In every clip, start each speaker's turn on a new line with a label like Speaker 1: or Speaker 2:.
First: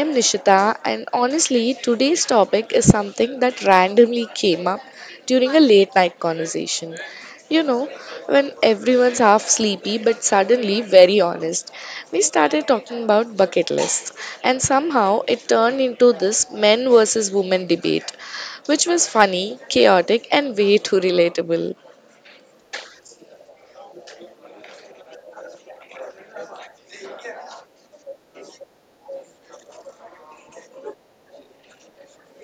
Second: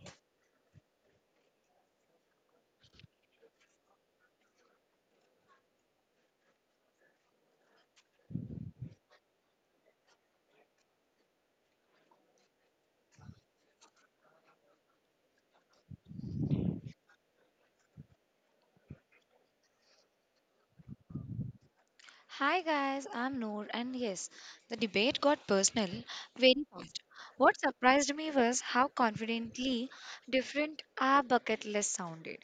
Speaker 1: am Nishita, and honestly, today's topic is something that randomly came up during a late night conversation. You know, when everyone's half sleepy but suddenly very honest. We started talking about bucket lists, and somehow it turned into this men versus women debate, which was funny, chaotic, and way too relatable.
Speaker 2: Hi guys, I'm Noor, and yes, the debate got personal very fast. What surprised me was how confidently different our bucket list sounded.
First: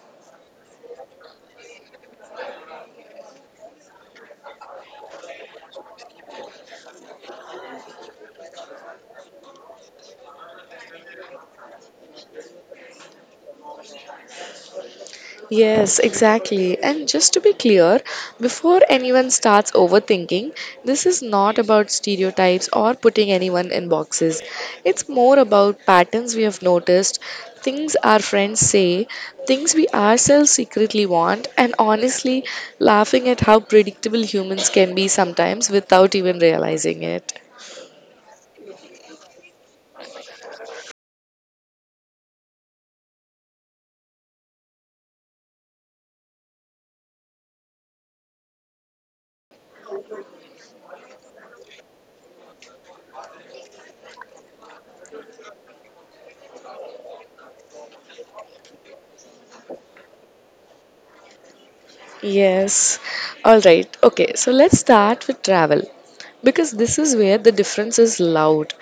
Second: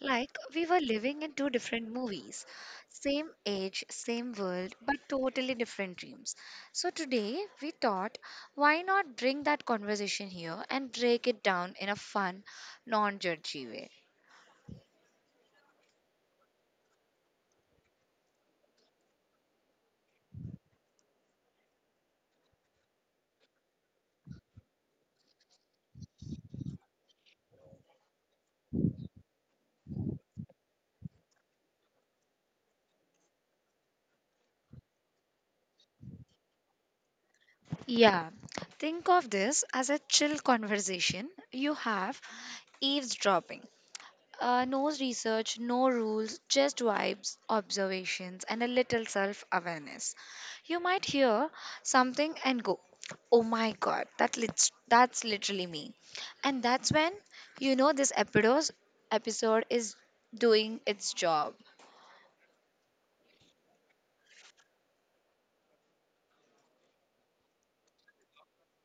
Speaker 2: Like we were living in two different movies, same age, same world, but totally different dreams. So today we thought, why not bring that conversation here and break it down in a fun, non judgy way?
Speaker 1: Yes, exactly. And just to be clear, before anyone starts overthinking, this is not about stereotypes or putting anyone in boxes. It's more about patterns we have noticed, things our friends say, things we ourselves secretly want, and honestly, laughing at how predictable humans can be sometimes without even realizing it.
Speaker 2: Yeah, think of this as a chill conversation you have eavesdropping. No research, no rules, just vibes, observations, and a little self awareness. You might hear something and go, Oh my god, that's literally me. And that's when you know this episode is doing its job.
Speaker 1: Yes. All right. Okay. So let's start with travel because this is where the difference is loud.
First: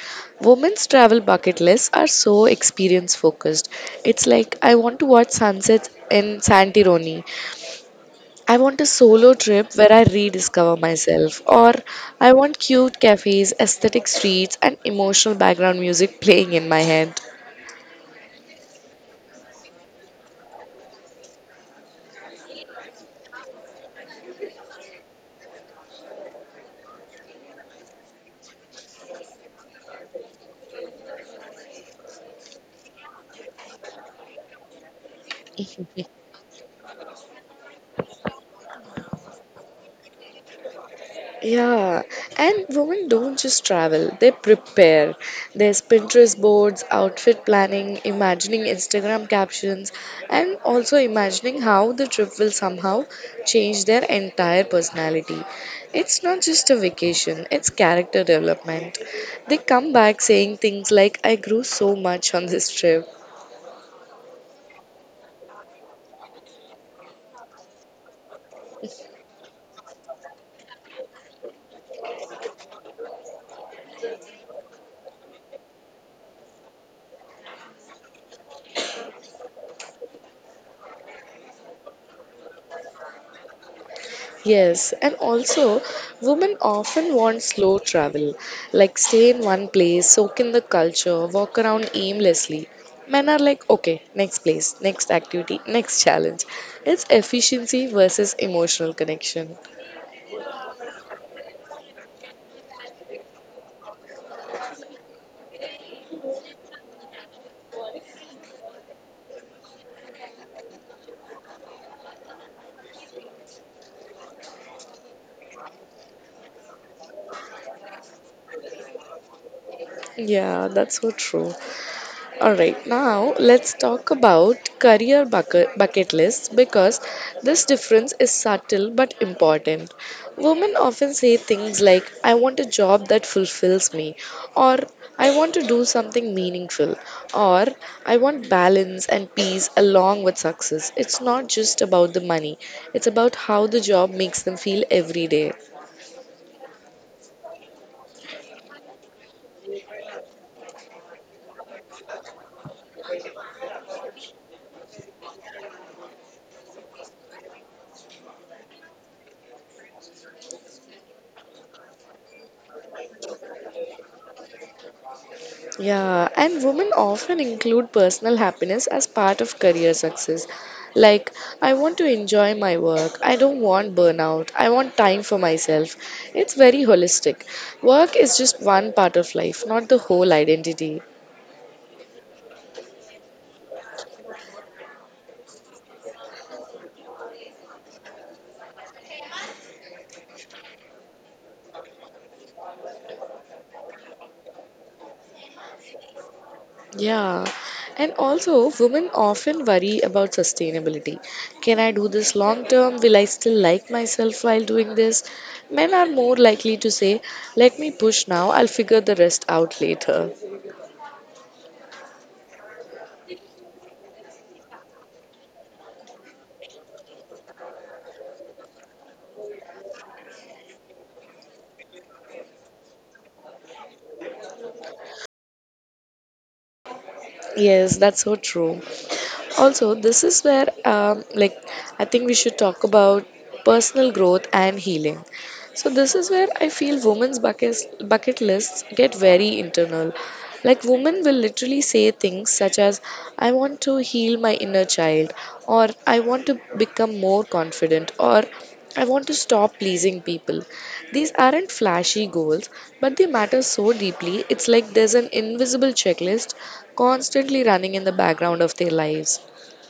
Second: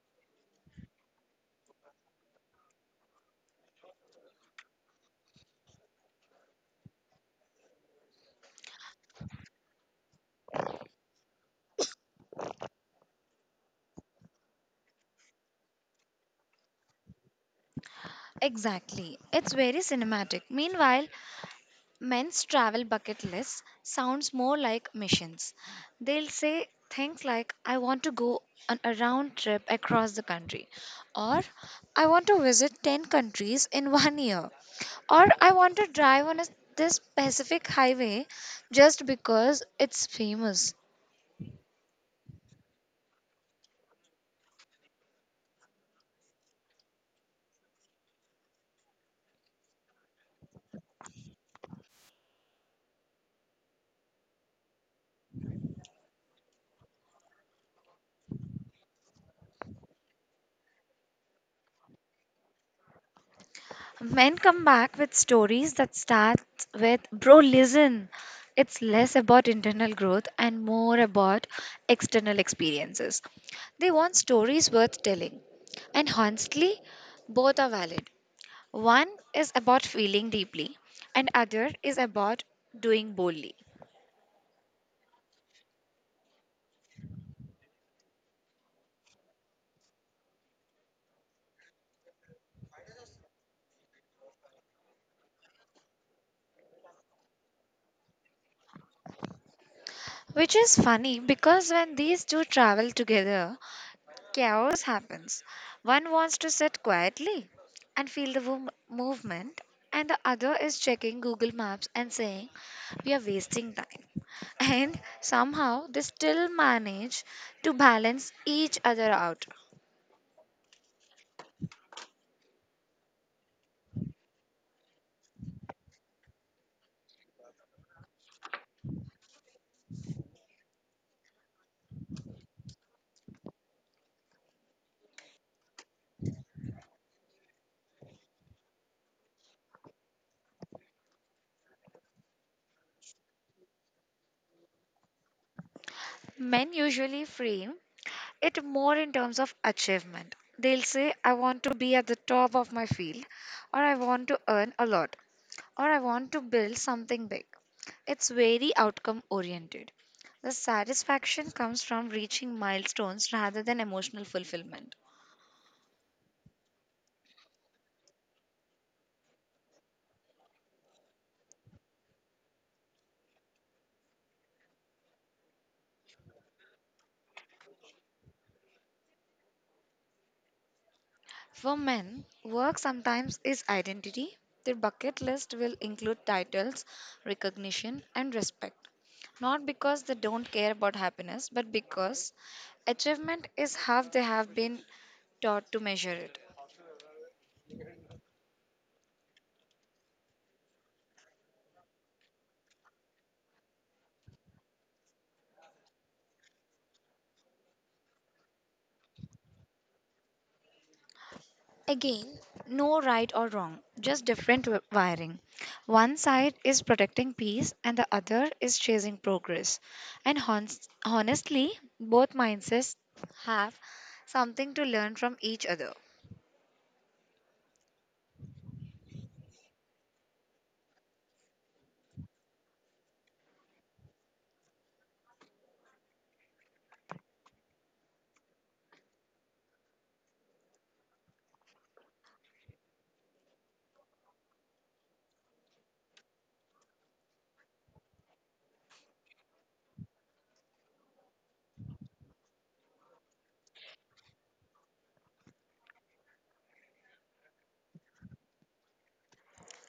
Speaker 1: Women's travel bucket lists are so experience focused. It's like I want to watch sunsets in Santironi. I want a solo trip where I rediscover myself, or I want cute cafes, aesthetic streets and emotional background music playing in my head.
Speaker 2: Exactly. It's very cinematic. Meanwhile, men's travel bucket list sounds more like missions. They'll say things like, I want to go on a round trip across the country, or I want to visit 10 countries in one year, or I want to drive on this specific highway just because it's famous.
Speaker 1: Yeah, and women don't just travel, they prepare. There's Pinterest boards, outfit planning, imagining Instagram captions, and also imagining how the trip will somehow change their entire personality. It's not just a vacation, it's character development. They come back saying things like, I grew so much on this trip.
Speaker 2: Men come back with stories that start with, bro, listen. It's less about internal growth and more about external experiences. They want stories worth telling. And honestly, both are valid. One is about feeling deeply, and other is about doing boldly.
Speaker 1: Yes, and also women often want slow travel, like stay in one place, soak in the culture, walk around aimlessly. Men are like, okay, next place, next activity, next challenge. It's efficiency versus emotional connection.
Speaker 2: Which is funny because when these two travel together, chaos happens. One wants to sit quietly and feel the movement, and the other is checking Google Maps and saying, We are wasting time. And somehow they still manage to balance each other out.
Speaker 1: Yeah, that's so true. All right, now let's talk about career bucket lists because this difference is subtle but important. Women often say things like, I want a job that fulfills me, or I want to do something meaningful, or I want balance and peace along with success. It's not just about the money, it's about how the job makes them feel every day.
Speaker 2: Men usually frame it more in terms of achievement. They'll say, I want to be at the top of my field, or I want to earn a lot. Or I want to build something big. It's very outcome oriented. The satisfaction comes from reaching milestones rather than emotional fulfillment.
Speaker 1: Yeah, and women often include personal happiness as part of career success. Like, I want to enjoy my work. I don't want burnout. I want time for myself. It's very holistic. Work is just one part of life, not the whole identity.
Speaker 2: For men, work sometimes is identity. Their bucket list will include titles, recognition, and respect. Not because they don't care about happiness, but because achievement is how they have been taught to measure it.
Speaker 1: Yeah, and also women often worry about sustainability. Can I do this long term? Will I still like myself while doing this? Men are more likely to say, let me push now, I'll figure the rest out later.
Speaker 2: Again, no right or wrong, just different wiring. One side is protecting peace and the other is chasing progress. And honestly, both mindsets have something to learn from each other.
Speaker 1: Yes, that's so true. Also, this is where, I think we should talk about personal growth and healing. So this is where I feel women's bucket lists get very internal. Like women will literally say things such as, I want to heal my inner child, or I want to become more confident, or I want to stop pleasing people. These aren't flashy goals, but they matter so deeply. It's like there's an invisible checklist constantly running in the background of their lives.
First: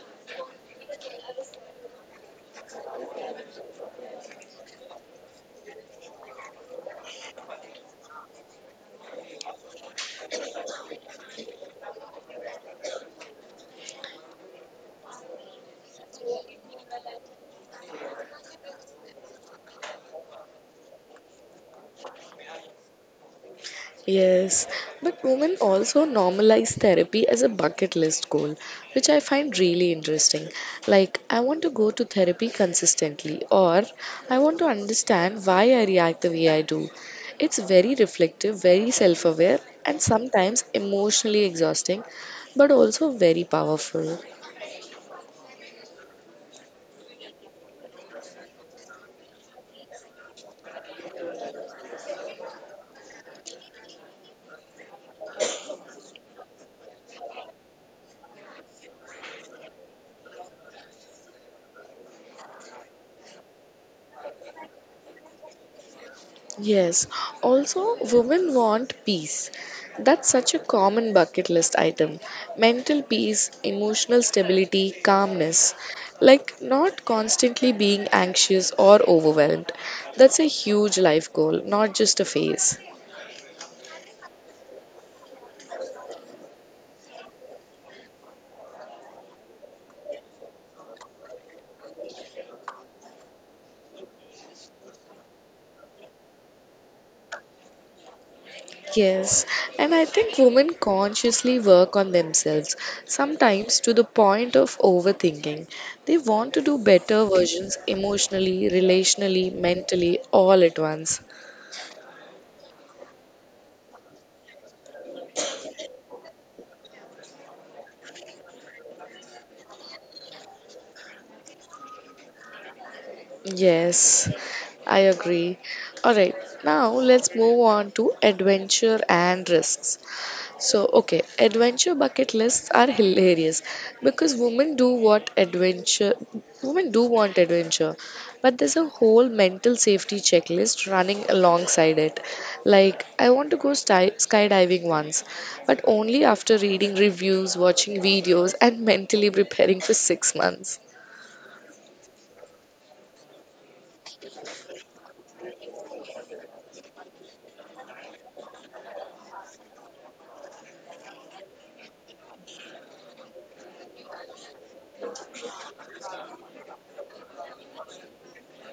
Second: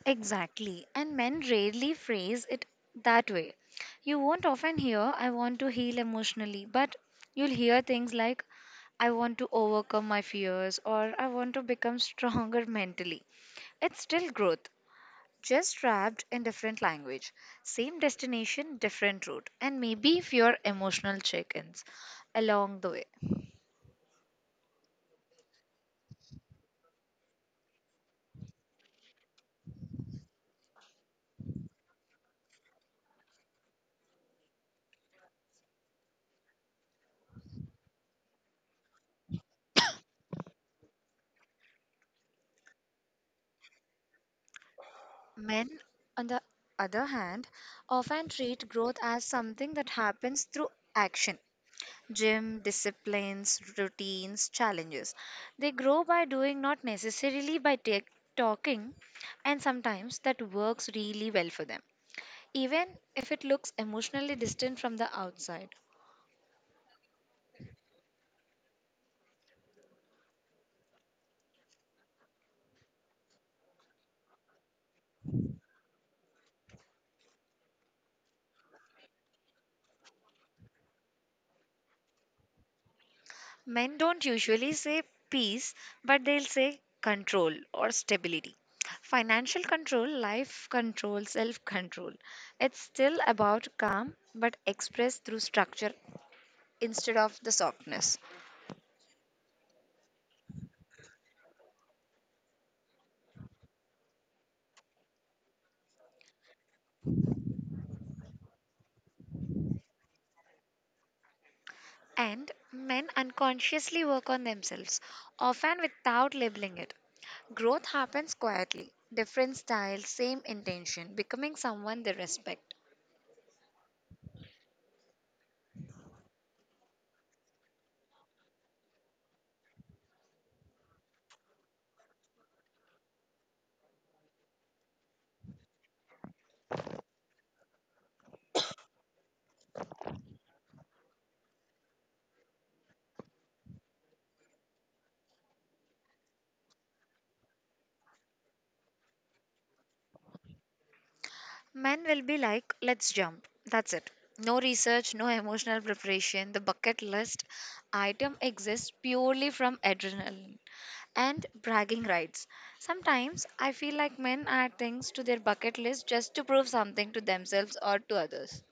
Speaker 2: Exactly, and men rarely phrase it that way. You won't often hear, I want to heal emotionally, but you'll hear things like, I want to overcome my fears or I want to become stronger mentally. It's still growth, just wrapped in different language. Same destination, different route, and maybe if your emotional check ins along the way.
Speaker 1: Yes, but women also normalize therapy as a bucket list goal, which I find really interesting. Like, I want to go to therapy consistently, or I want to understand why I react the way I do. It's very reflective, very self aware, and sometimes emotionally exhausting, but also very powerful.
Speaker 2: Men, on the other hand, often treat growth as something that happens through action. Gym, disciplines, routines, challenges. They grow by doing, not necessarily by talking, and sometimes that works really well for them, even if it looks emotionally distant from the outside.
Speaker 1: Yes. Also, women want peace. That's such a common bucket list item. Mental peace, emotional stability, calmness. Like not constantly being anxious or overwhelmed. That's a huge life goal, not just a phase.
Speaker 2: Men don't usually say peace, but they'll say control or stability. Financial control, life control, self control. It's still about calm, but expressed through structure instead of the softness.
Speaker 1: Yes, and I think women consciously work on themselves, sometimes to the point of overthinking. They want to do better versions emotionally, relationally, mentally, all at once.
Speaker 2: And men unconsciously work on themselves, often without labeling it. Growth happens quietly, different style, same intention, becoming someone they respect.
Speaker 1: Yes, I agree. All right, now let's move on to adventure and risks. So, okay, adventure bucket lists are hilarious because women do want adventure, but there's a whole mental safety checklist running alongside it. Like, I want to go skydiving once, but only after reading reviews, watching videos, and mentally preparing for 6 months.
Speaker 2: Men will be like, let's jump. That's it. No research, no emotional preparation. The bucket list item exists purely from adrenaline and bragging rights. Sometimes I feel like men add things to their bucket list just to prove something to themselves or to others.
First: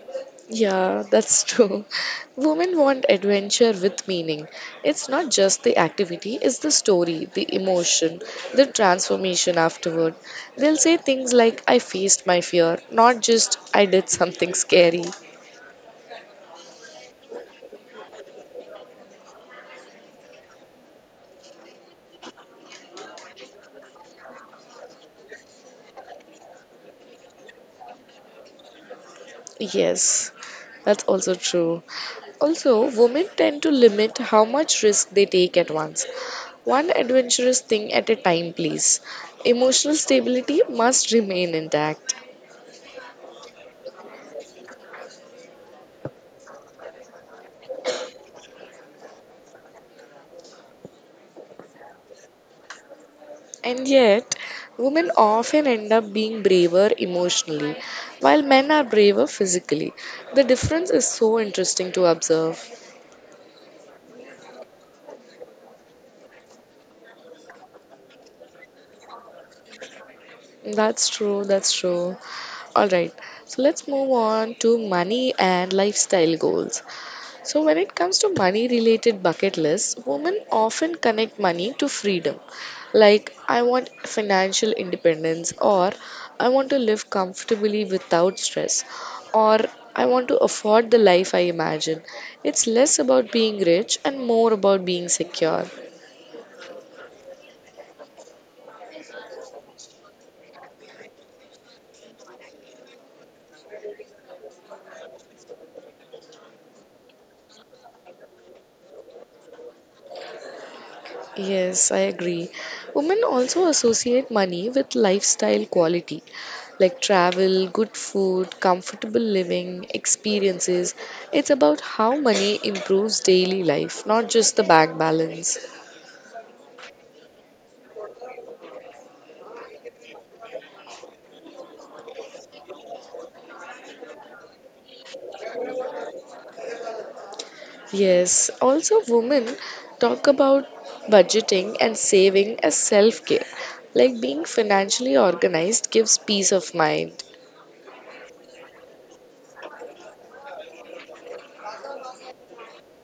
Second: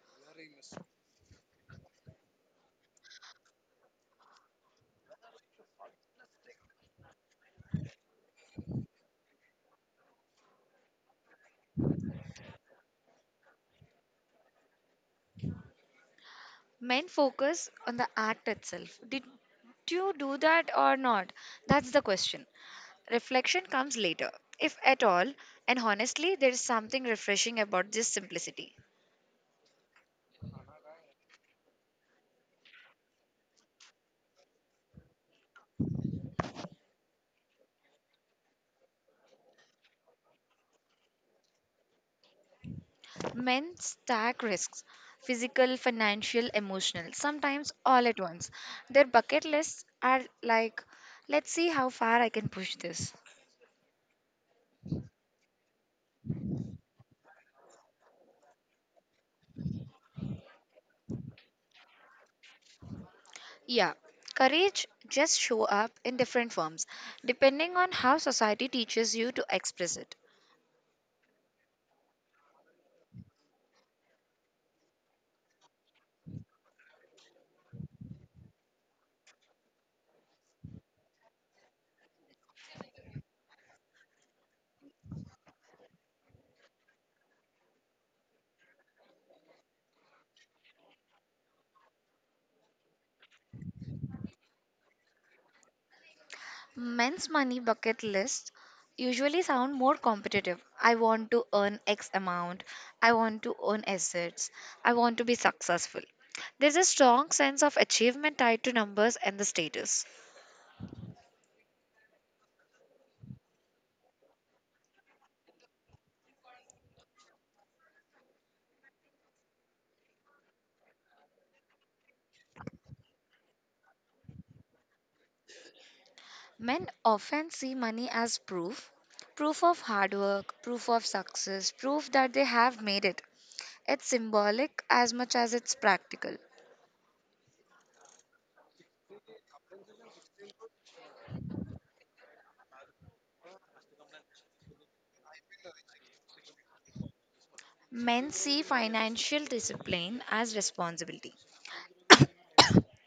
Speaker 1: Yeah, that's true. Women want adventure with meaning. It's not just the activity, it's the story, the emotion, the transformation afterward. They'll say things like, I faced my fear, not just I did something scary.
Speaker 2: Men focus on the act itself. Did you do that or not? That's the question. Reflection comes later, if at all, and honestly, there is something refreshing about this simplicity.
Speaker 1: Yes, that's also true. Also, women tend to limit how much risk they take at once. One adventurous thing at a time, please. Emotional stability must remain intact.
Speaker 2: Men stack risks physical, financial, emotional, sometimes all at once. Their bucket lists are like, let's see how far I can push this.
Speaker 1: And yet, women often end up being braver emotionally, while men are braver physically. The difference is so interesting to observe.
Speaker 2: Yeah, courage just show up in different forms depending on how society teaches you to express it.
Speaker 1: That's true, that's true. All right, so let's move on to money and lifestyle goals. So, when it comes to money related bucket lists, women often connect money to freedom. Like, I want financial independence, or I want to live comfortably without stress, or I want to afford the life I imagine. It's less about being rich and more about being secure.
Speaker 2: Men's money bucket lists usually sound more competitive. I want to earn X amount. I want to own assets. I want to be successful. There's a strong sense of achievement tied to numbers and the status.
Speaker 1: Yes, I agree. Women also associate money with lifestyle quality like travel, good food, comfortable living, experiences. It's about how money improves daily life, not just the bank balance.
Speaker 2: Men often see money as proof proof of hard work, proof of success, proof that they have made it. It's symbolic as much as it's practical.
Speaker 1: Yes, also women talk about budgeting and saving as self care. Like being financially organized gives peace of mind.
Speaker 2: Men see financial discipline as responsibility.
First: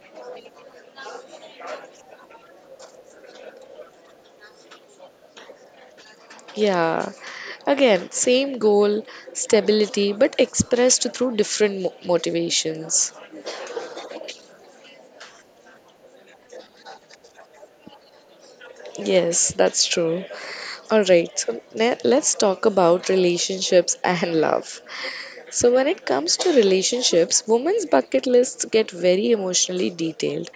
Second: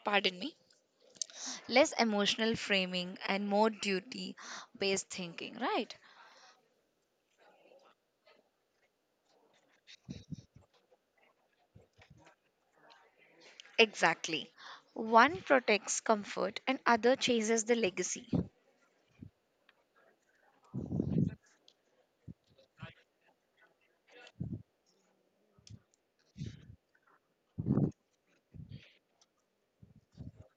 Speaker 2: Pardon me less emotional framing and more duty based thinking, right?
Speaker 1: Yeah. Again, same goal, stability, but expressed through different motivations.
Speaker 2: Exactly. One protects comfort and other chases the legacy.
Speaker 1: Yes, that's true. All right, so let's talk about relationships and love. So, when it comes to relationships, women's bucket lists get very emotionally detailed.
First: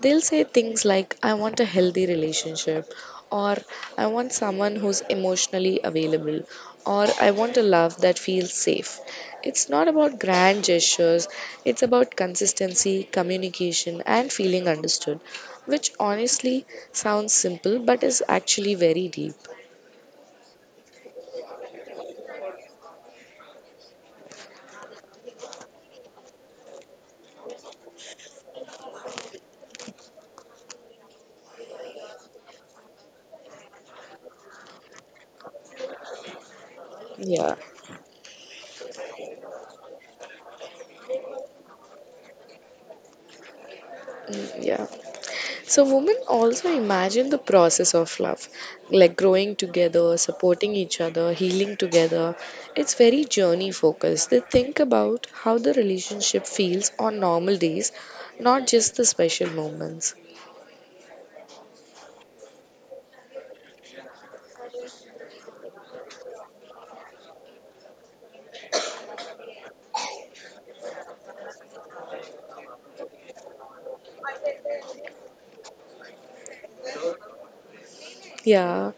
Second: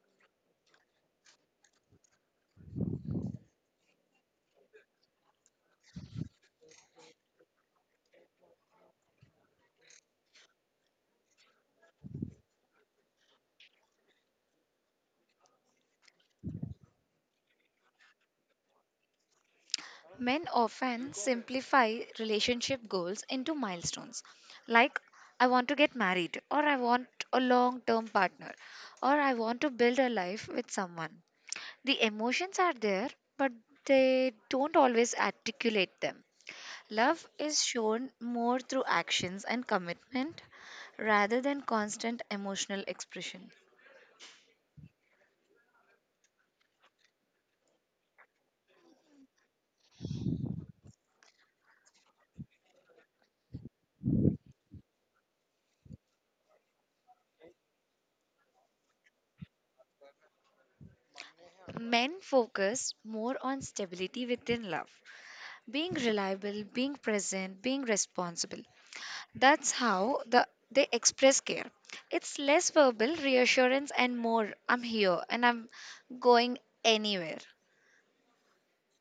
Speaker 1: They'll say things like, I want a healthy relationship, or I want someone who's emotionally available, or I want a love that feels safe. It's not about grand gestures, it's about consistency, communication, and feeling understood, which honestly sounds simple but is actually very deep.
Speaker 2: Men often simplify relationship goals into milestones like I want to get married or I want a long term partner or I want to build a life with someone. The emotions are there but they don't always articulate them. Love
Speaker 1: Yeah.
Speaker 2: is shown more through actions and commitment rather than constant emotional expression.
Speaker 1: Mm, yeah. So, women also imagine the process of love, like growing together, supporting each other, healing together. It's very journey focused. They think about how the relationship feels on normal days, not just the special moments.
Speaker 2: Men focus more on stability within love, being reliable, being present, being responsible. That's how the they express care. It's less verbal reassurance and more I'm here and I'm going anywhere.
Speaker 1: Yeah,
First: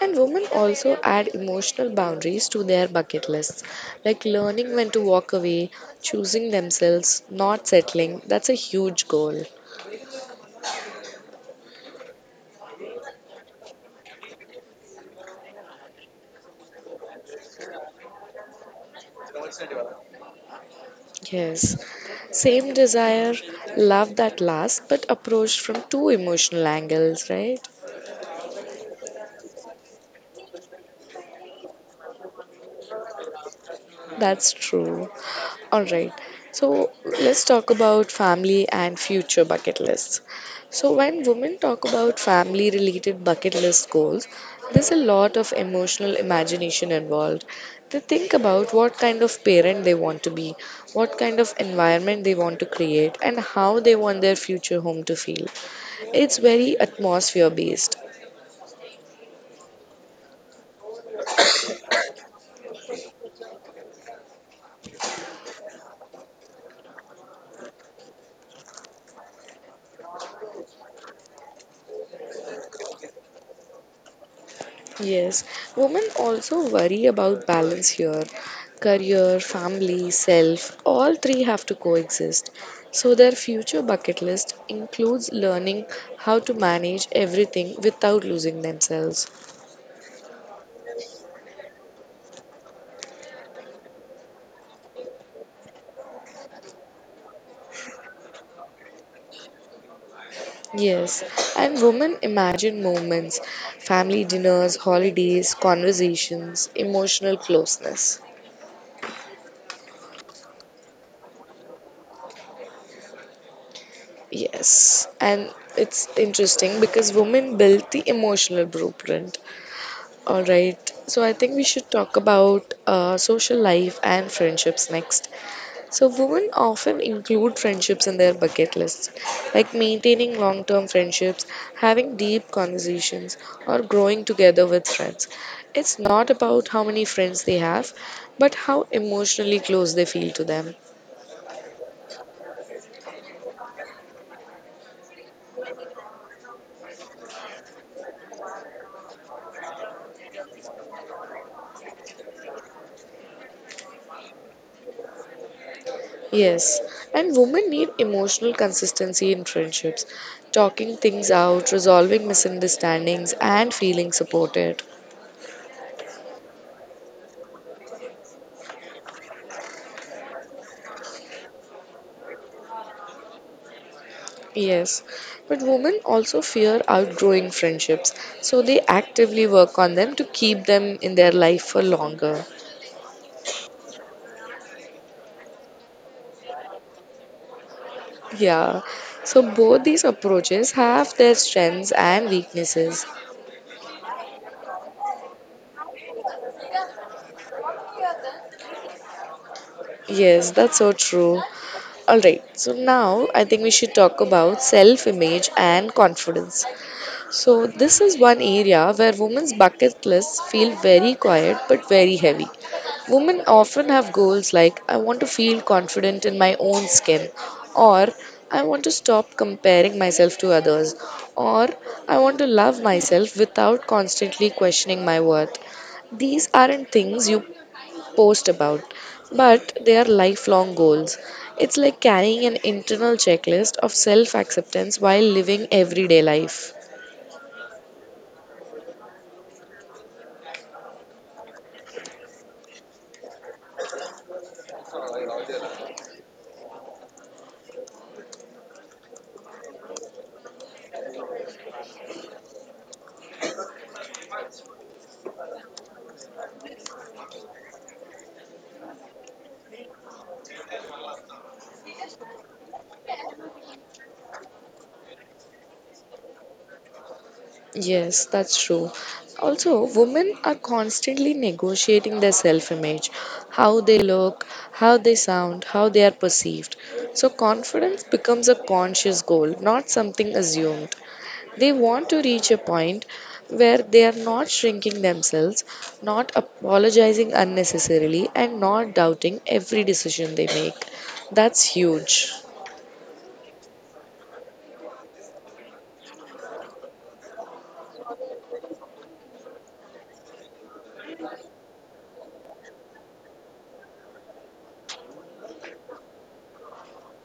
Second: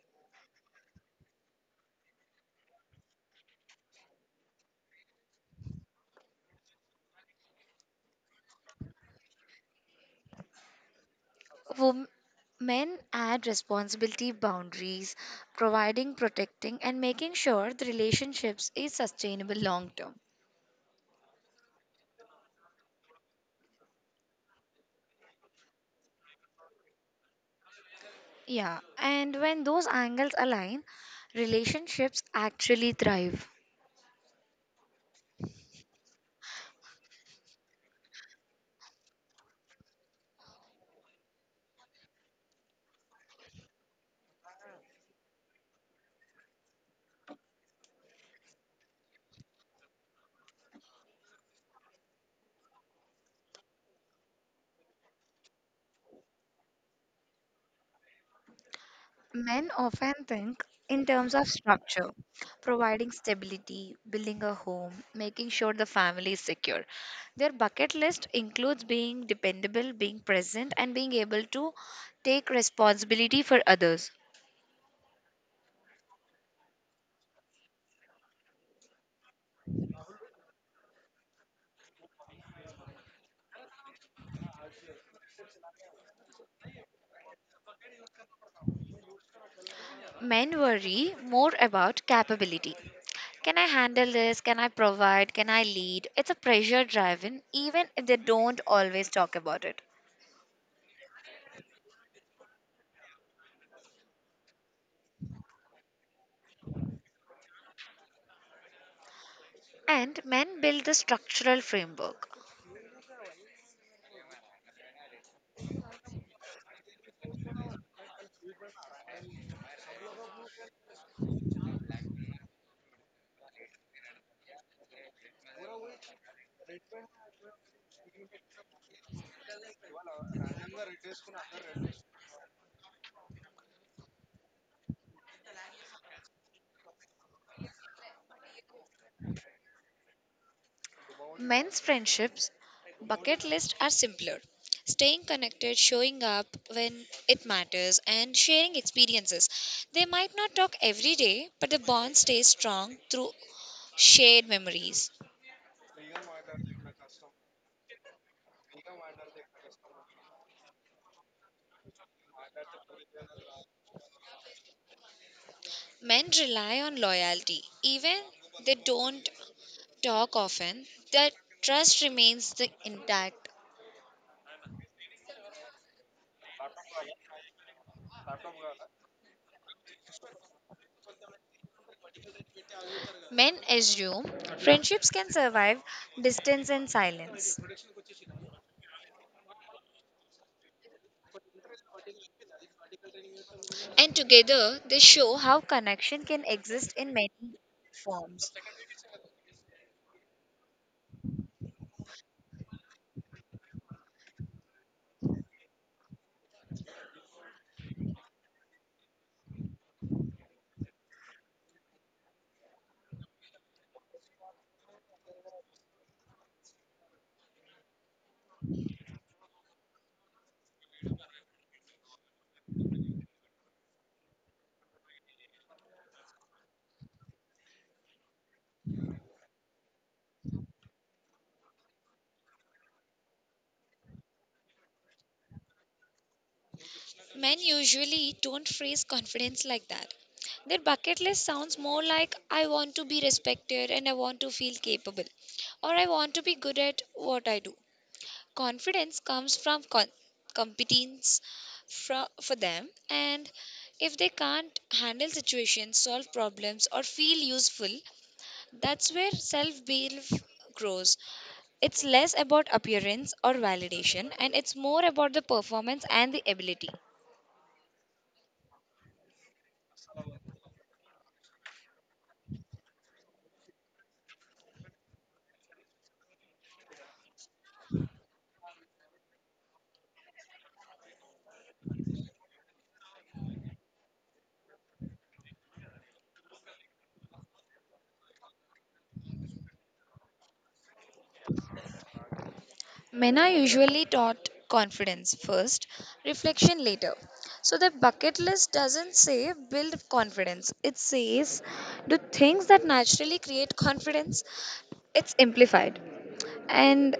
Speaker 1: and women also add emotional boundaries to their bucket lists, like learning when to walk away, choosing themselves, not settling. That's a huge goal.
Speaker 2: Wom- Men add responsibility boundaries, providing, protecting, and making sure the relationships is sustainable long term.
Speaker 1: Yes, same desire, love that lasts, but approached from two emotional angles, right?
Speaker 2: Yeah, and when those angles align, relationships actually thrive.
Speaker 1: That's true. All right, so let's talk about family and future bucket lists. So, when women talk about family related bucket list goals, there's a lot of emotional imagination involved. They think about what kind of parent they want to be, what kind of environment they want to create, and how they want their future home to feel. It's very atmosphere based.
Speaker 2: Men often think in terms of structure, providing stability, building a home, making sure the family is secure. Their bucket list includes being dependable, being present, and being able to take responsibility for others.
Speaker 1: Yes, women also worry about balance here. Career, family, self, all three have to coexist. So their future bucket list includes learning how to manage everything without losing themselves.
Speaker 2: Men worry more about capability. Can I handle this? Can I provide? Can I lead? It's a pressure driven, even if they don't always talk about it.
Speaker 1: Yes, and women imagine moments, family dinners, holidays, conversations, emotional closeness.
Speaker 2: And men build the structural framework.
Speaker 1: Yes, and it's interesting because women build the emotional blueprint. All right. So I think we should talk about social life and friendships next. So women often include friendships in their bucket lists, like maintaining long-term friendships, having deep conversations, or growing together with friends. It's not about how many friends they have, but how emotionally close they feel to them.
Speaker 2: Men's friendships bucket lists are simpler. Staying connected, showing up when it matters, and sharing experiences. They might not talk every day, but the bond stays strong through shared memories.
Speaker 1: Yes, and women need emotional consistency in friendships, talking things out, resolving misunderstandings, and feeling supported.
Speaker 2: Men rely on loyalty. Even they don't talk often, their trust remains the intact.
Speaker 1: Yes, but women also fear outgrowing friendships, so they actively work on them to keep them in their life for longer.
Speaker 2: Men assume friendships can survive distance and silence,
Speaker 1: Yeah, so both these approaches have their strengths and weaknesses.
Speaker 2: And together they show how connection can exist in many forms.
Speaker 1: Yes, that's so true. All right, so now I think we should talk about self image and confidence. So, this is one area where women's bucket lists feel very quiet but very heavy. Women often have goals like, I want to feel confident in my own skin, or I want to stop comparing myself to others, or I want to love myself without constantly questioning my worth. These aren't things you post about, but they are lifelong goals. It's like carrying an internal checklist of self acceptance while living everyday life.
Speaker 2: Men usually don't phrase confidence like that. Their bucket list sounds more like I want to be respected and I want to feel capable or I want to be good at what I do. Confidence comes from competence for them, and if they can't handle situations, solve problems, or feel useful, that's where self belief grows. It's less about appearance or validation, and it's more about the performance and the ability.
Speaker 1: Yes, that's true. Also, women are constantly negotiating their self image, how they look, how they sound, how they are perceived. So, confidence becomes a conscious goal, not something assumed. They want to reach a point where they are not shrinking themselves, not apologizing unnecessarily, and not doubting every decision they make. That's huge.
Speaker 2: Men are usually taught confidence first, reflection later. So the bucket list doesn't say build confidence, it says do things that naturally create confidence it's amplified and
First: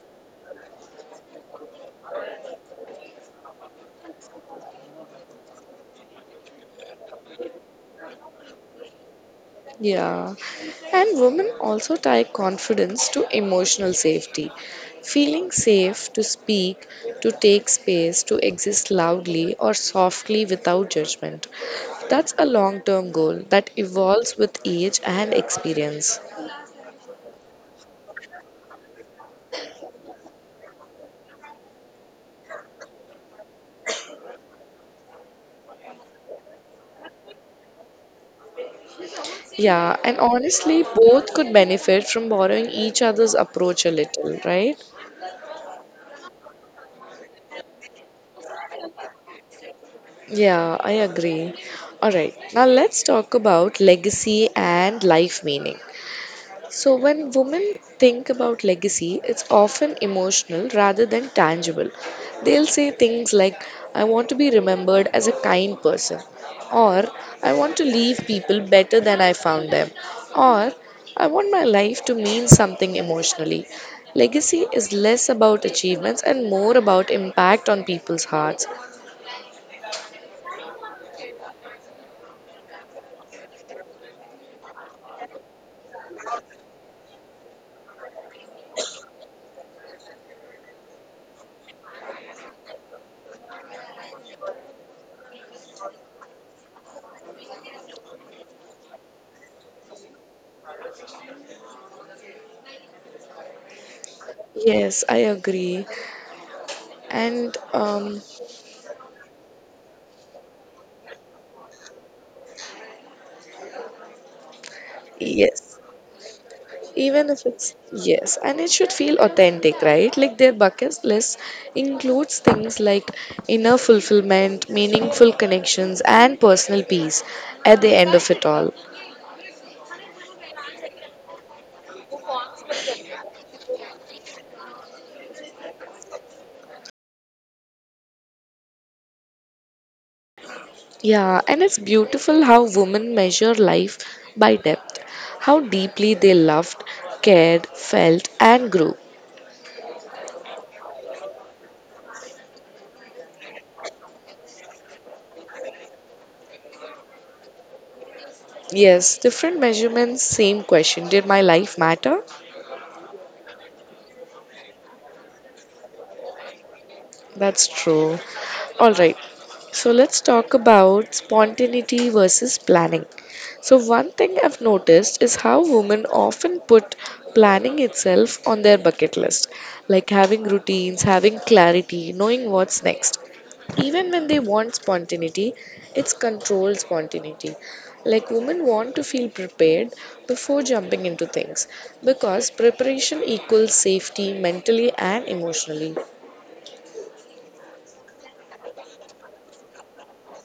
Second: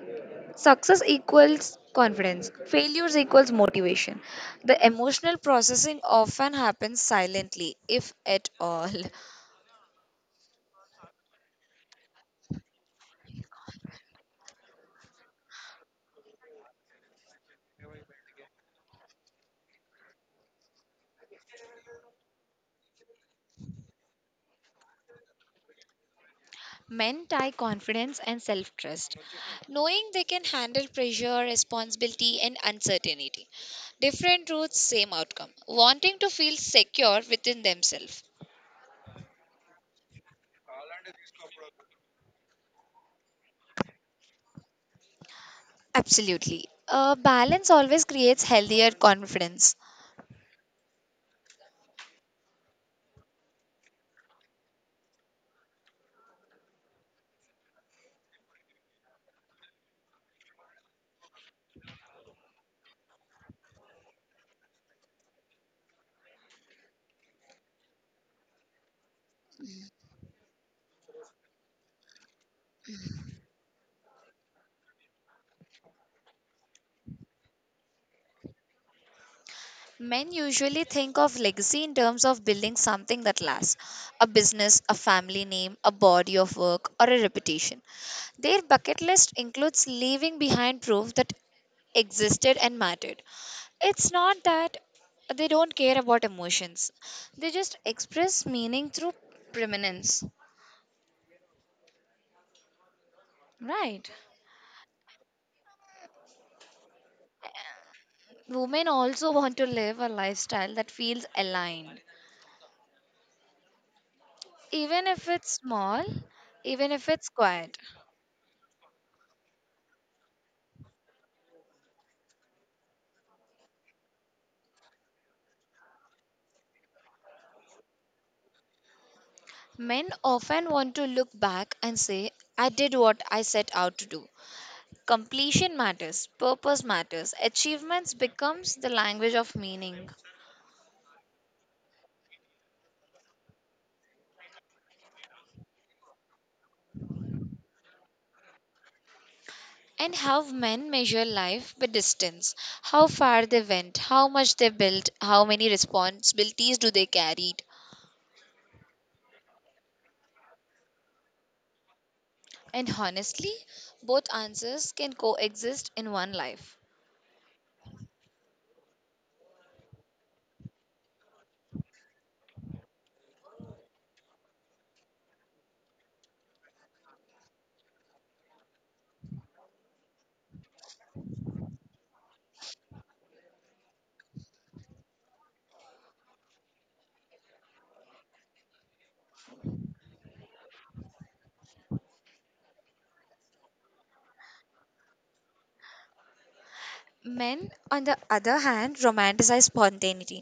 Speaker 2: success equals confidence failures equals motivation the emotional processing often happens silently if at all.
Speaker 1: Yeah, and women also tie confidence to emotional safety. Feeling safe to speak, to take space, to exist loudly or softly without judgment. That's a long term goal that evolves with age and experience.
Speaker 2: Men tie confidence and self-trust knowing they can handle pressure responsibility and uncertainty different routes same outcome wanting to feel secure within themselves
Speaker 1: Yeah, and honestly, both could benefit from borrowing each other's approach a little, right?
Speaker 2: absolutely a balance always creates healthier confidence.
Speaker 1: Yeah, I agree. All right, now let's talk about legacy and life meaning. So, when women think about legacy, it's often emotional rather than tangible. They'll say things like, I want to be remembered as a kind person, or I want to leave people better than I found them, or I want my life to mean something emotionally. Legacy is less about achievements and more about impact on people's hearts.
Speaker 2: Men usually think of legacy in terms of building something that lasts a business, a family name, a body of work, or a reputation. Their bucket list includes leaving behind proof that existed and mattered. It's not that they don't care about emotions, they just express meaning through permanence. Right.
Speaker 1: Yes, I agree. And um,
Speaker 2: Women also want to live a lifestyle that feels aligned, even if it's
Speaker 1: yes,
Speaker 2: small, even if
Speaker 1: even
Speaker 2: it's
Speaker 1: if it's
Speaker 2: quiet.
Speaker 1: yes and it should feel authentic, right? Like their bucket list includes things like inner fulfillment, meaningful connections, and personal peace at the end of it all.
Speaker 2: Men often want to look back and say, I did what I set out to do. Completion matters, purpose matters, achievements becomes the language of meaning.
Speaker 1: Yeah, and it's beautiful how women measure life by depth, how deeply they loved, cared, felt, and grew.
Speaker 2: And how men measure life by distance, how far they went, how much they built, how many responsibilities do they carried.
Speaker 1: Yes, different measurements, same question: did my life matter?
Speaker 2: And honestly, both answers can coexist in one life.
Speaker 1: That's true. All right. So let's talk about spontaneity versus planning. So, one thing I've noticed is how women often put planning itself on their bucket list, like having routines, having clarity, knowing what's next. Even when they want spontaneity, it's controlled spontaneity. Like, women want to feel prepared before jumping into things because preparation equals safety mentally and emotionally.
Speaker 2: Men, on the other hand, romanticize spontaneity.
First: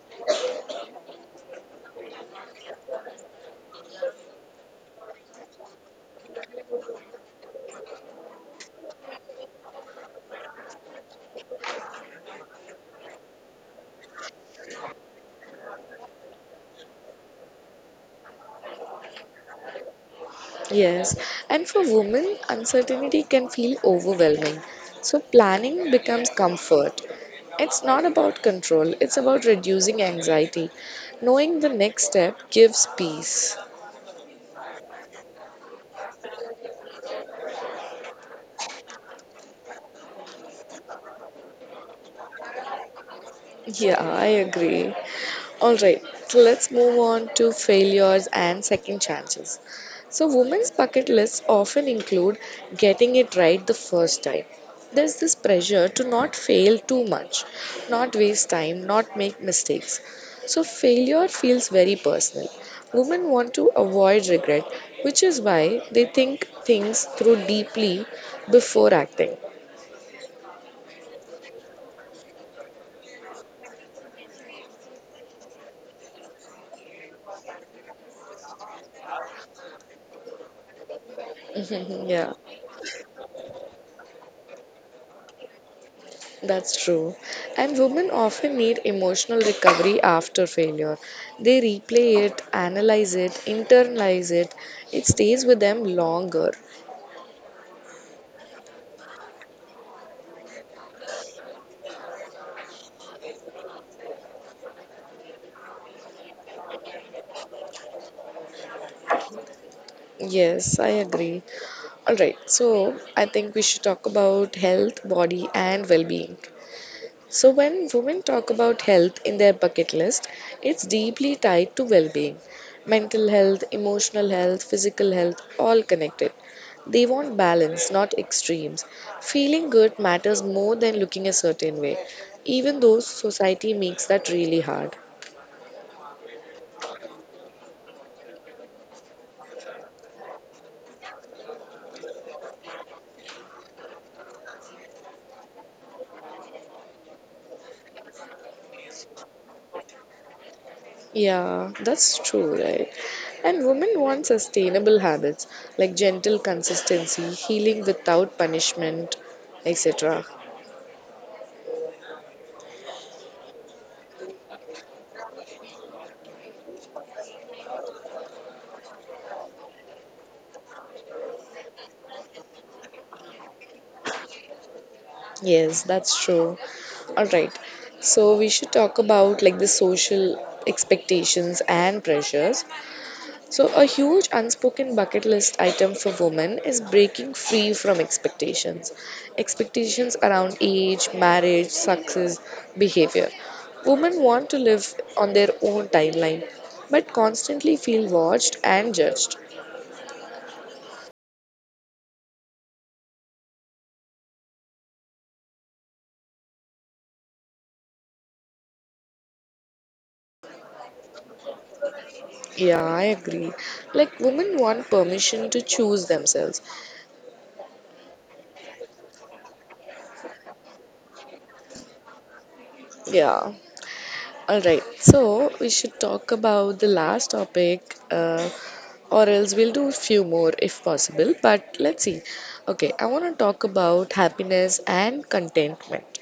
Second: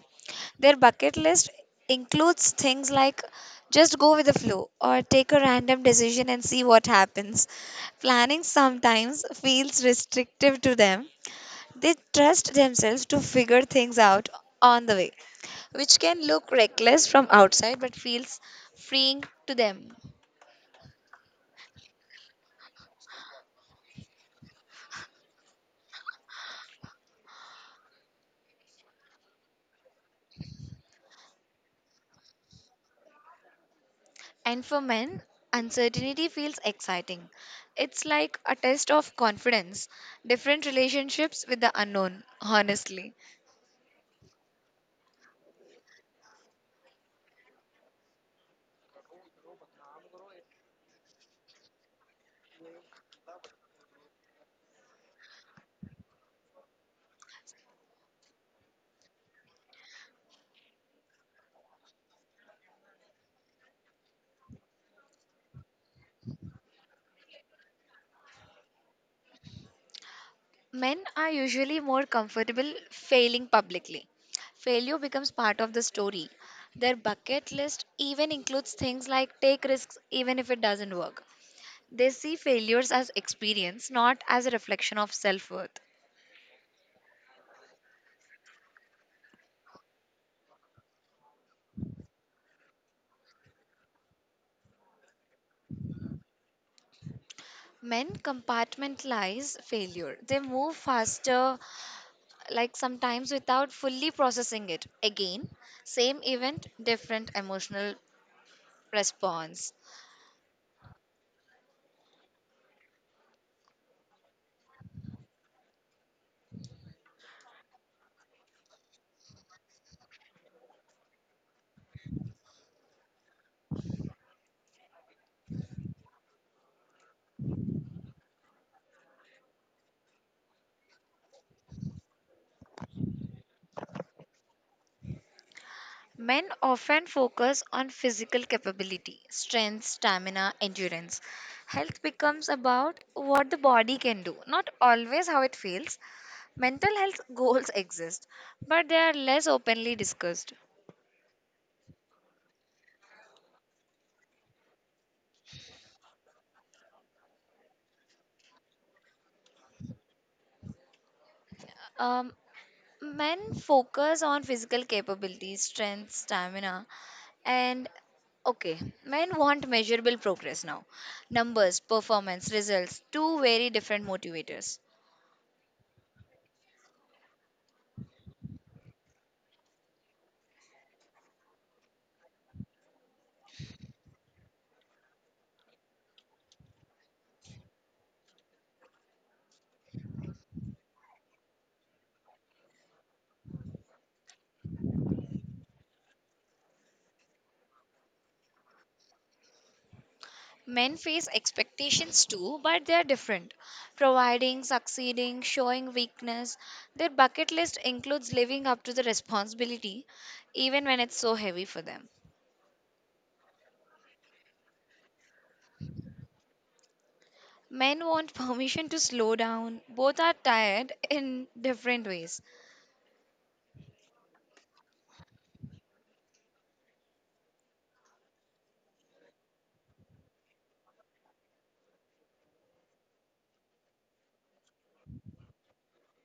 Speaker 2: Their bucket list includes things like just go with the flow or take a random decision and see what happens. Planning sometimes feels restrictive to them. They trust themselves to figure things out on the way, which can look reckless from outside but feels freeing to them.
Speaker 1: Yes, and for women, uncertainty can feel overwhelming. So, planning becomes comfort. It's not about control, it's about reducing anxiety. Knowing the next step gives peace.
Speaker 2: And for men, uncertainty feels exciting. It's like a test of confidence, different relationships with the unknown, honestly.
Speaker 1: Yeah, I agree. All right, so let's move on to failures and second chances. So, women's bucket lists often include getting it right the first time. There's this pressure to not fail too much, not waste time, not make mistakes. So, failure feels very personal. Women want to avoid regret, which is why they think things through deeply before acting.
Speaker 2: Men are usually more comfortable failing publicly. Failure becomes part of the story. Their bucket list even includes things like take risks even if it doesn't work. They
Speaker 1: Yeah.
Speaker 2: see failures as experience, not as a reflection of self worth.
Speaker 1: That's true. And women often need emotional recovery after failure. They replay it, analyze it, internalize it. It stays with them longer.
Speaker 2: Men compartmentalize failure. They move faster like sometimes without fully processing it. Again, same event, different emotional response.
Speaker 1: Yes, I agree. All right, so I think we should talk about health, body, and well being. So, when women talk about health in their bucket list, it's deeply tied to well being. Mental health, emotional health, physical health, all connected. They want balance, not extremes. Feeling good matters more than looking a certain way, even though society makes that really hard.
Speaker 2: Men often focus on physical capability, strength, stamina, endurance. Health becomes about what the body can do, not always how it feels. Mental health goals exist, but they are less openly discussed.
Speaker 1: Yeah, that's true, right? And women want sustainable habits like gentle consistency, healing without punishment, etc.
Speaker 2: Um, Men focus on physical capabilities, strength, stamina, and okay, men want measurable progress now. Numbers, performance, results, two very different motivators.
Speaker 1: Yes, that's true. All right. So we should talk about, like, the social expectations and pressures. So a huge unspoken bucket list item for women is breaking free from expectations. Expectations around age, marriage, success, behavior. Women want to live on their own timeline, but constantly feel watched and judged.
Speaker 2: Men face expectations too, but they are different. Providing, succeeding, showing weakness. Their bucket list includes living up to the responsibility, even when it's so heavy for them.
Speaker 1: Yeah, I agree. Like, women want permission to choose themselves.
Speaker 2: Men want permission to slow down. Both are tired in different ways.
Speaker 1: Yeah. All right, so we should talk about the last topic, or else we'll do few more if possible. But let's see. Okay, I want to talk about happiness and contentment.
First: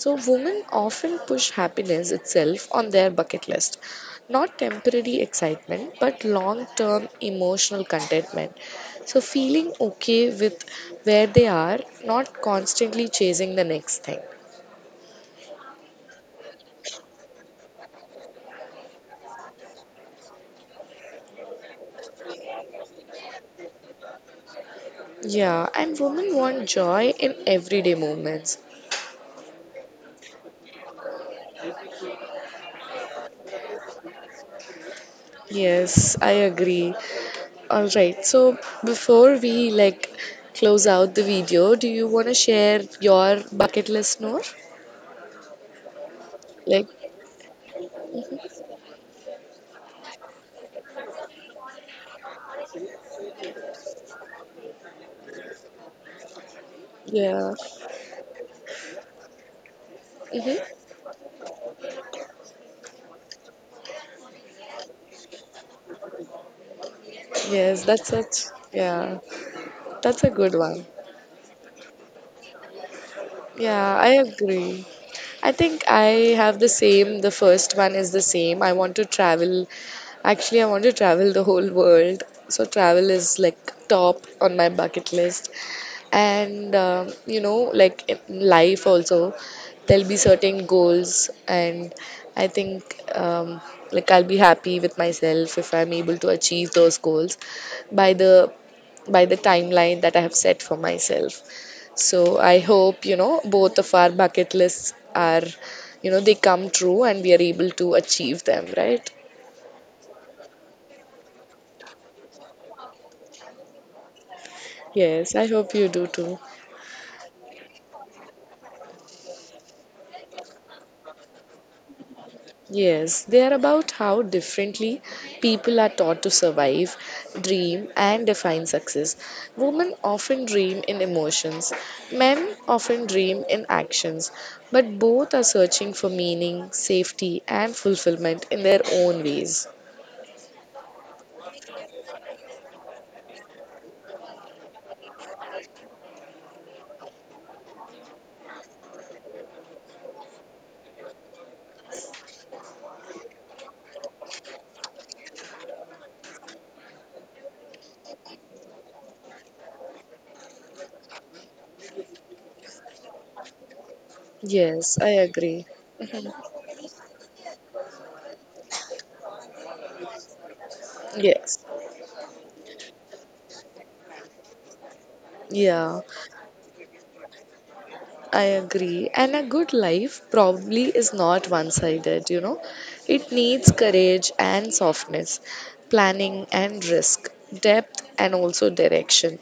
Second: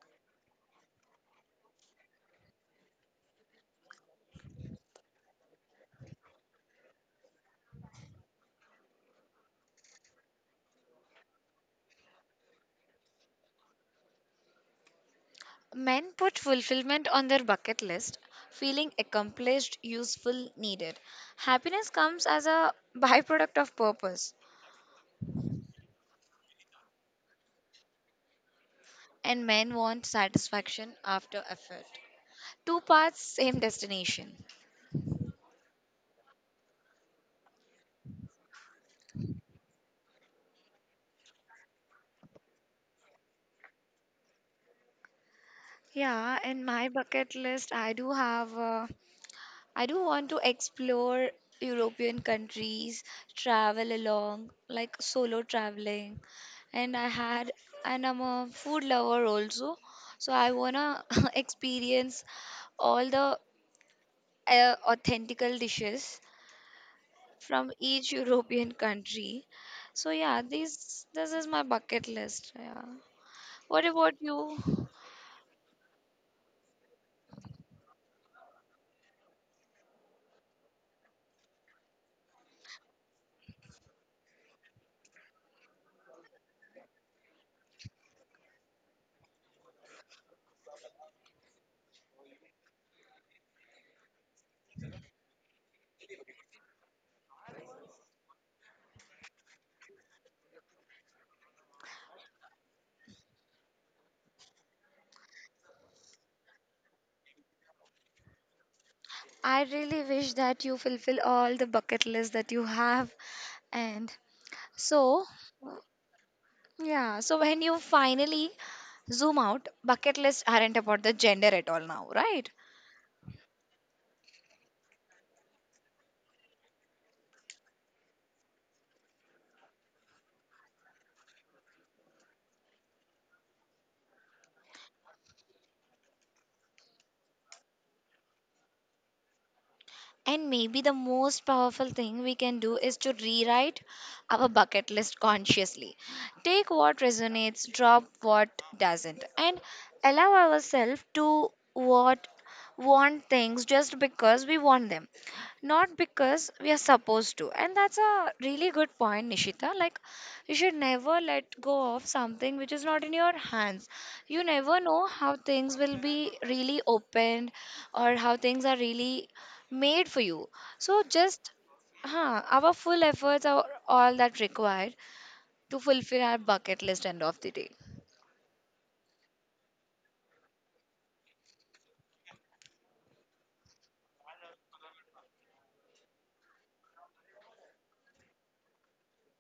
Speaker 1: So, women often push happiness itself on their bucket list. Not temporary excitement, but long term emotional contentment. So, feeling okay with where they are, not constantly chasing the next thing.
Speaker 2: Men put fulfillment on their bucket list, feeling accomplished, useful, needed. Happiness comes as a byproduct of purpose,
Speaker 1: Yeah, and women want joy in everyday moments.
Speaker 2: and men want satisfaction after effort. Two paths, same destination.
Speaker 1: Yes, I agree. All right, so before we, like, close out the video, do you want to share your bucket list, Noor?
Speaker 2: Yeah, in
Speaker 1: Like,
Speaker 2: my bucket list, I do have. I do want to explore European countries, travel along, like solo traveling. And I
Speaker 1: yeah.
Speaker 2: had, and I'm a food lover also. So I
Speaker 1: Mm-hmm.
Speaker 2: wanna experience all the authentical dishes from
Speaker 1: Yes, that's
Speaker 2: each
Speaker 1: such,
Speaker 2: European
Speaker 1: yeah,
Speaker 2: country. So
Speaker 1: that's a
Speaker 2: yeah,
Speaker 1: good one.
Speaker 2: these this is my bucket list. Yeah. What
Speaker 1: Yeah, I
Speaker 2: about you?
Speaker 1: agree. I think I have the same. The first one is the same. I want to travel. Actually, I want to travel the whole world. So, travel is like top on my bucket list. You know, like in life also, there'll be certain goals. And I think, um, like, I'll be happy with myself if I'm able to achieve those goals by the by the timeline that I have set for myself. So I hope, both of our bucket lists are, they come true and we are able to achieve them, right?
Speaker 2: I really wish that you fulfill all the bucket list that you have. And so
Speaker 1: Yes, I hope you do too.
Speaker 2: yeah, so when you finally zoom out, bucket lists aren't about the gender at all now, right?
Speaker 1: Yes, they are about how differently people are taught to survive, dream, and define success. Women often dream in emotions, men often dream in actions, but both are searching for meaning, safety, and fulfillment in their own ways.
Speaker 2: And maybe the most powerful thing we can do is to rewrite our bucket list consciously. Take what resonates, drop what doesn't, and allow ourselves to what want things just because we want them, not because we are supposed to. And that's a really good point, Nishita. Like you should never let go of something which is not in your hands. You never
Speaker 1: Yes,
Speaker 2: know
Speaker 1: I
Speaker 2: how
Speaker 1: agree.
Speaker 2: things will be really opened or how things are really made for you. So just
Speaker 1: Yes.
Speaker 2: our full efforts are all that required to
Speaker 1: Yeah.
Speaker 2: fulfill our bucket list end of the day.
Speaker 1: I agree. And a good life probably is not one sided, you know. It needs courage and softness, planning and risk, depth and also direction.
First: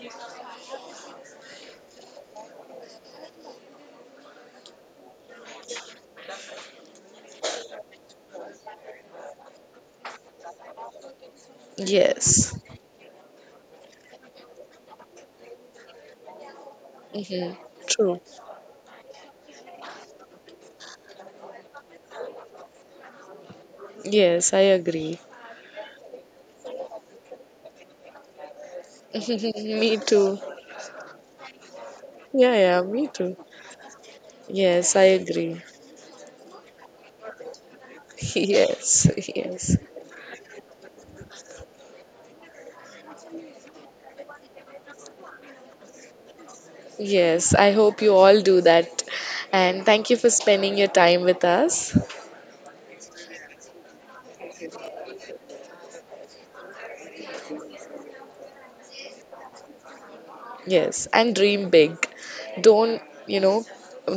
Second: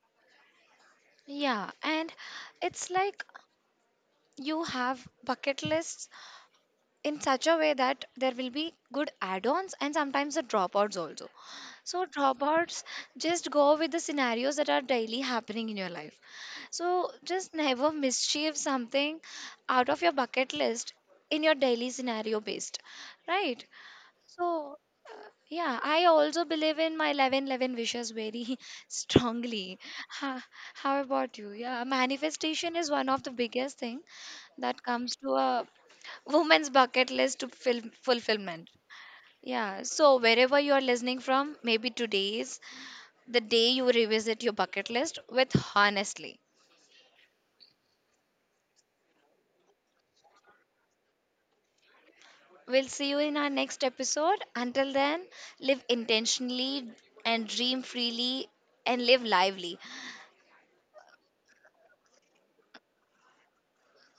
Speaker 2: Yeah, and it's like you have bucket lists in such a way that there will be good add-ons and sometimes the dropouts also. So
Speaker 1: Yes.
Speaker 2: dropouts just go with the scenarios that are daily happening in your life. So
Speaker 1: Hmm.
Speaker 2: just never
Speaker 1: True.
Speaker 2: mischieve something out of your bucket list in your daily scenario based, right?
Speaker 1: Yes, I
Speaker 2: So,
Speaker 1: agree.
Speaker 2: yeah, I also believe in my 11:11 wishes very strongly.
Speaker 1: Me too.
Speaker 2: Ha, how about you? Yeah,
Speaker 1: Yeah,
Speaker 2: manifestation
Speaker 1: yeah,
Speaker 2: is one
Speaker 1: me
Speaker 2: of the
Speaker 1: too.
Speaker 2: biggest thing that
Speaker 1: Yes, I
Speaker 2: comes to
Speaker 1: agree.
Speaker 2: a woman's bucket list to fulfillment.
Speaker 1: Yes, yes.
Speaker 2: Yeah, so wherever you are listening from, maybe today is the day you revisit your bucket list with honestly.
Speaker 1: Yes, I hope you all do that. And thank you for spending your time with us.
Speaker 2: We'll see you in our next episode. Until then, live intentionally and dream freely and live lively.
Speaker 1: Yes, and dream big. Don't, you know,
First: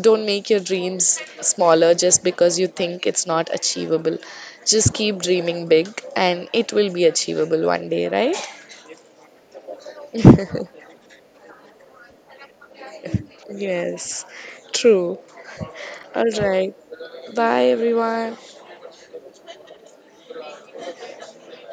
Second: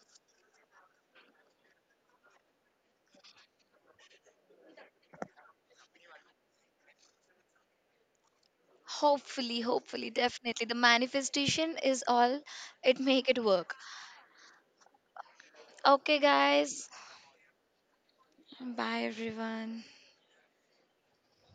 Speaker 1: don't make your dreams smaller just because you think it's not achievable. Just keep dreaming big and it will be achievable one day, right?
Speaker 2: Hopefully, hopefully, definitely. The manifestation is all it make it work.
Speaker 1: Yes, true.
Speaker 2: Okay,
Speaker 1: All right.
Speaker 2: guys.
Speaker 1: Bye, everyone.
Speaker 2: Bye, everyone.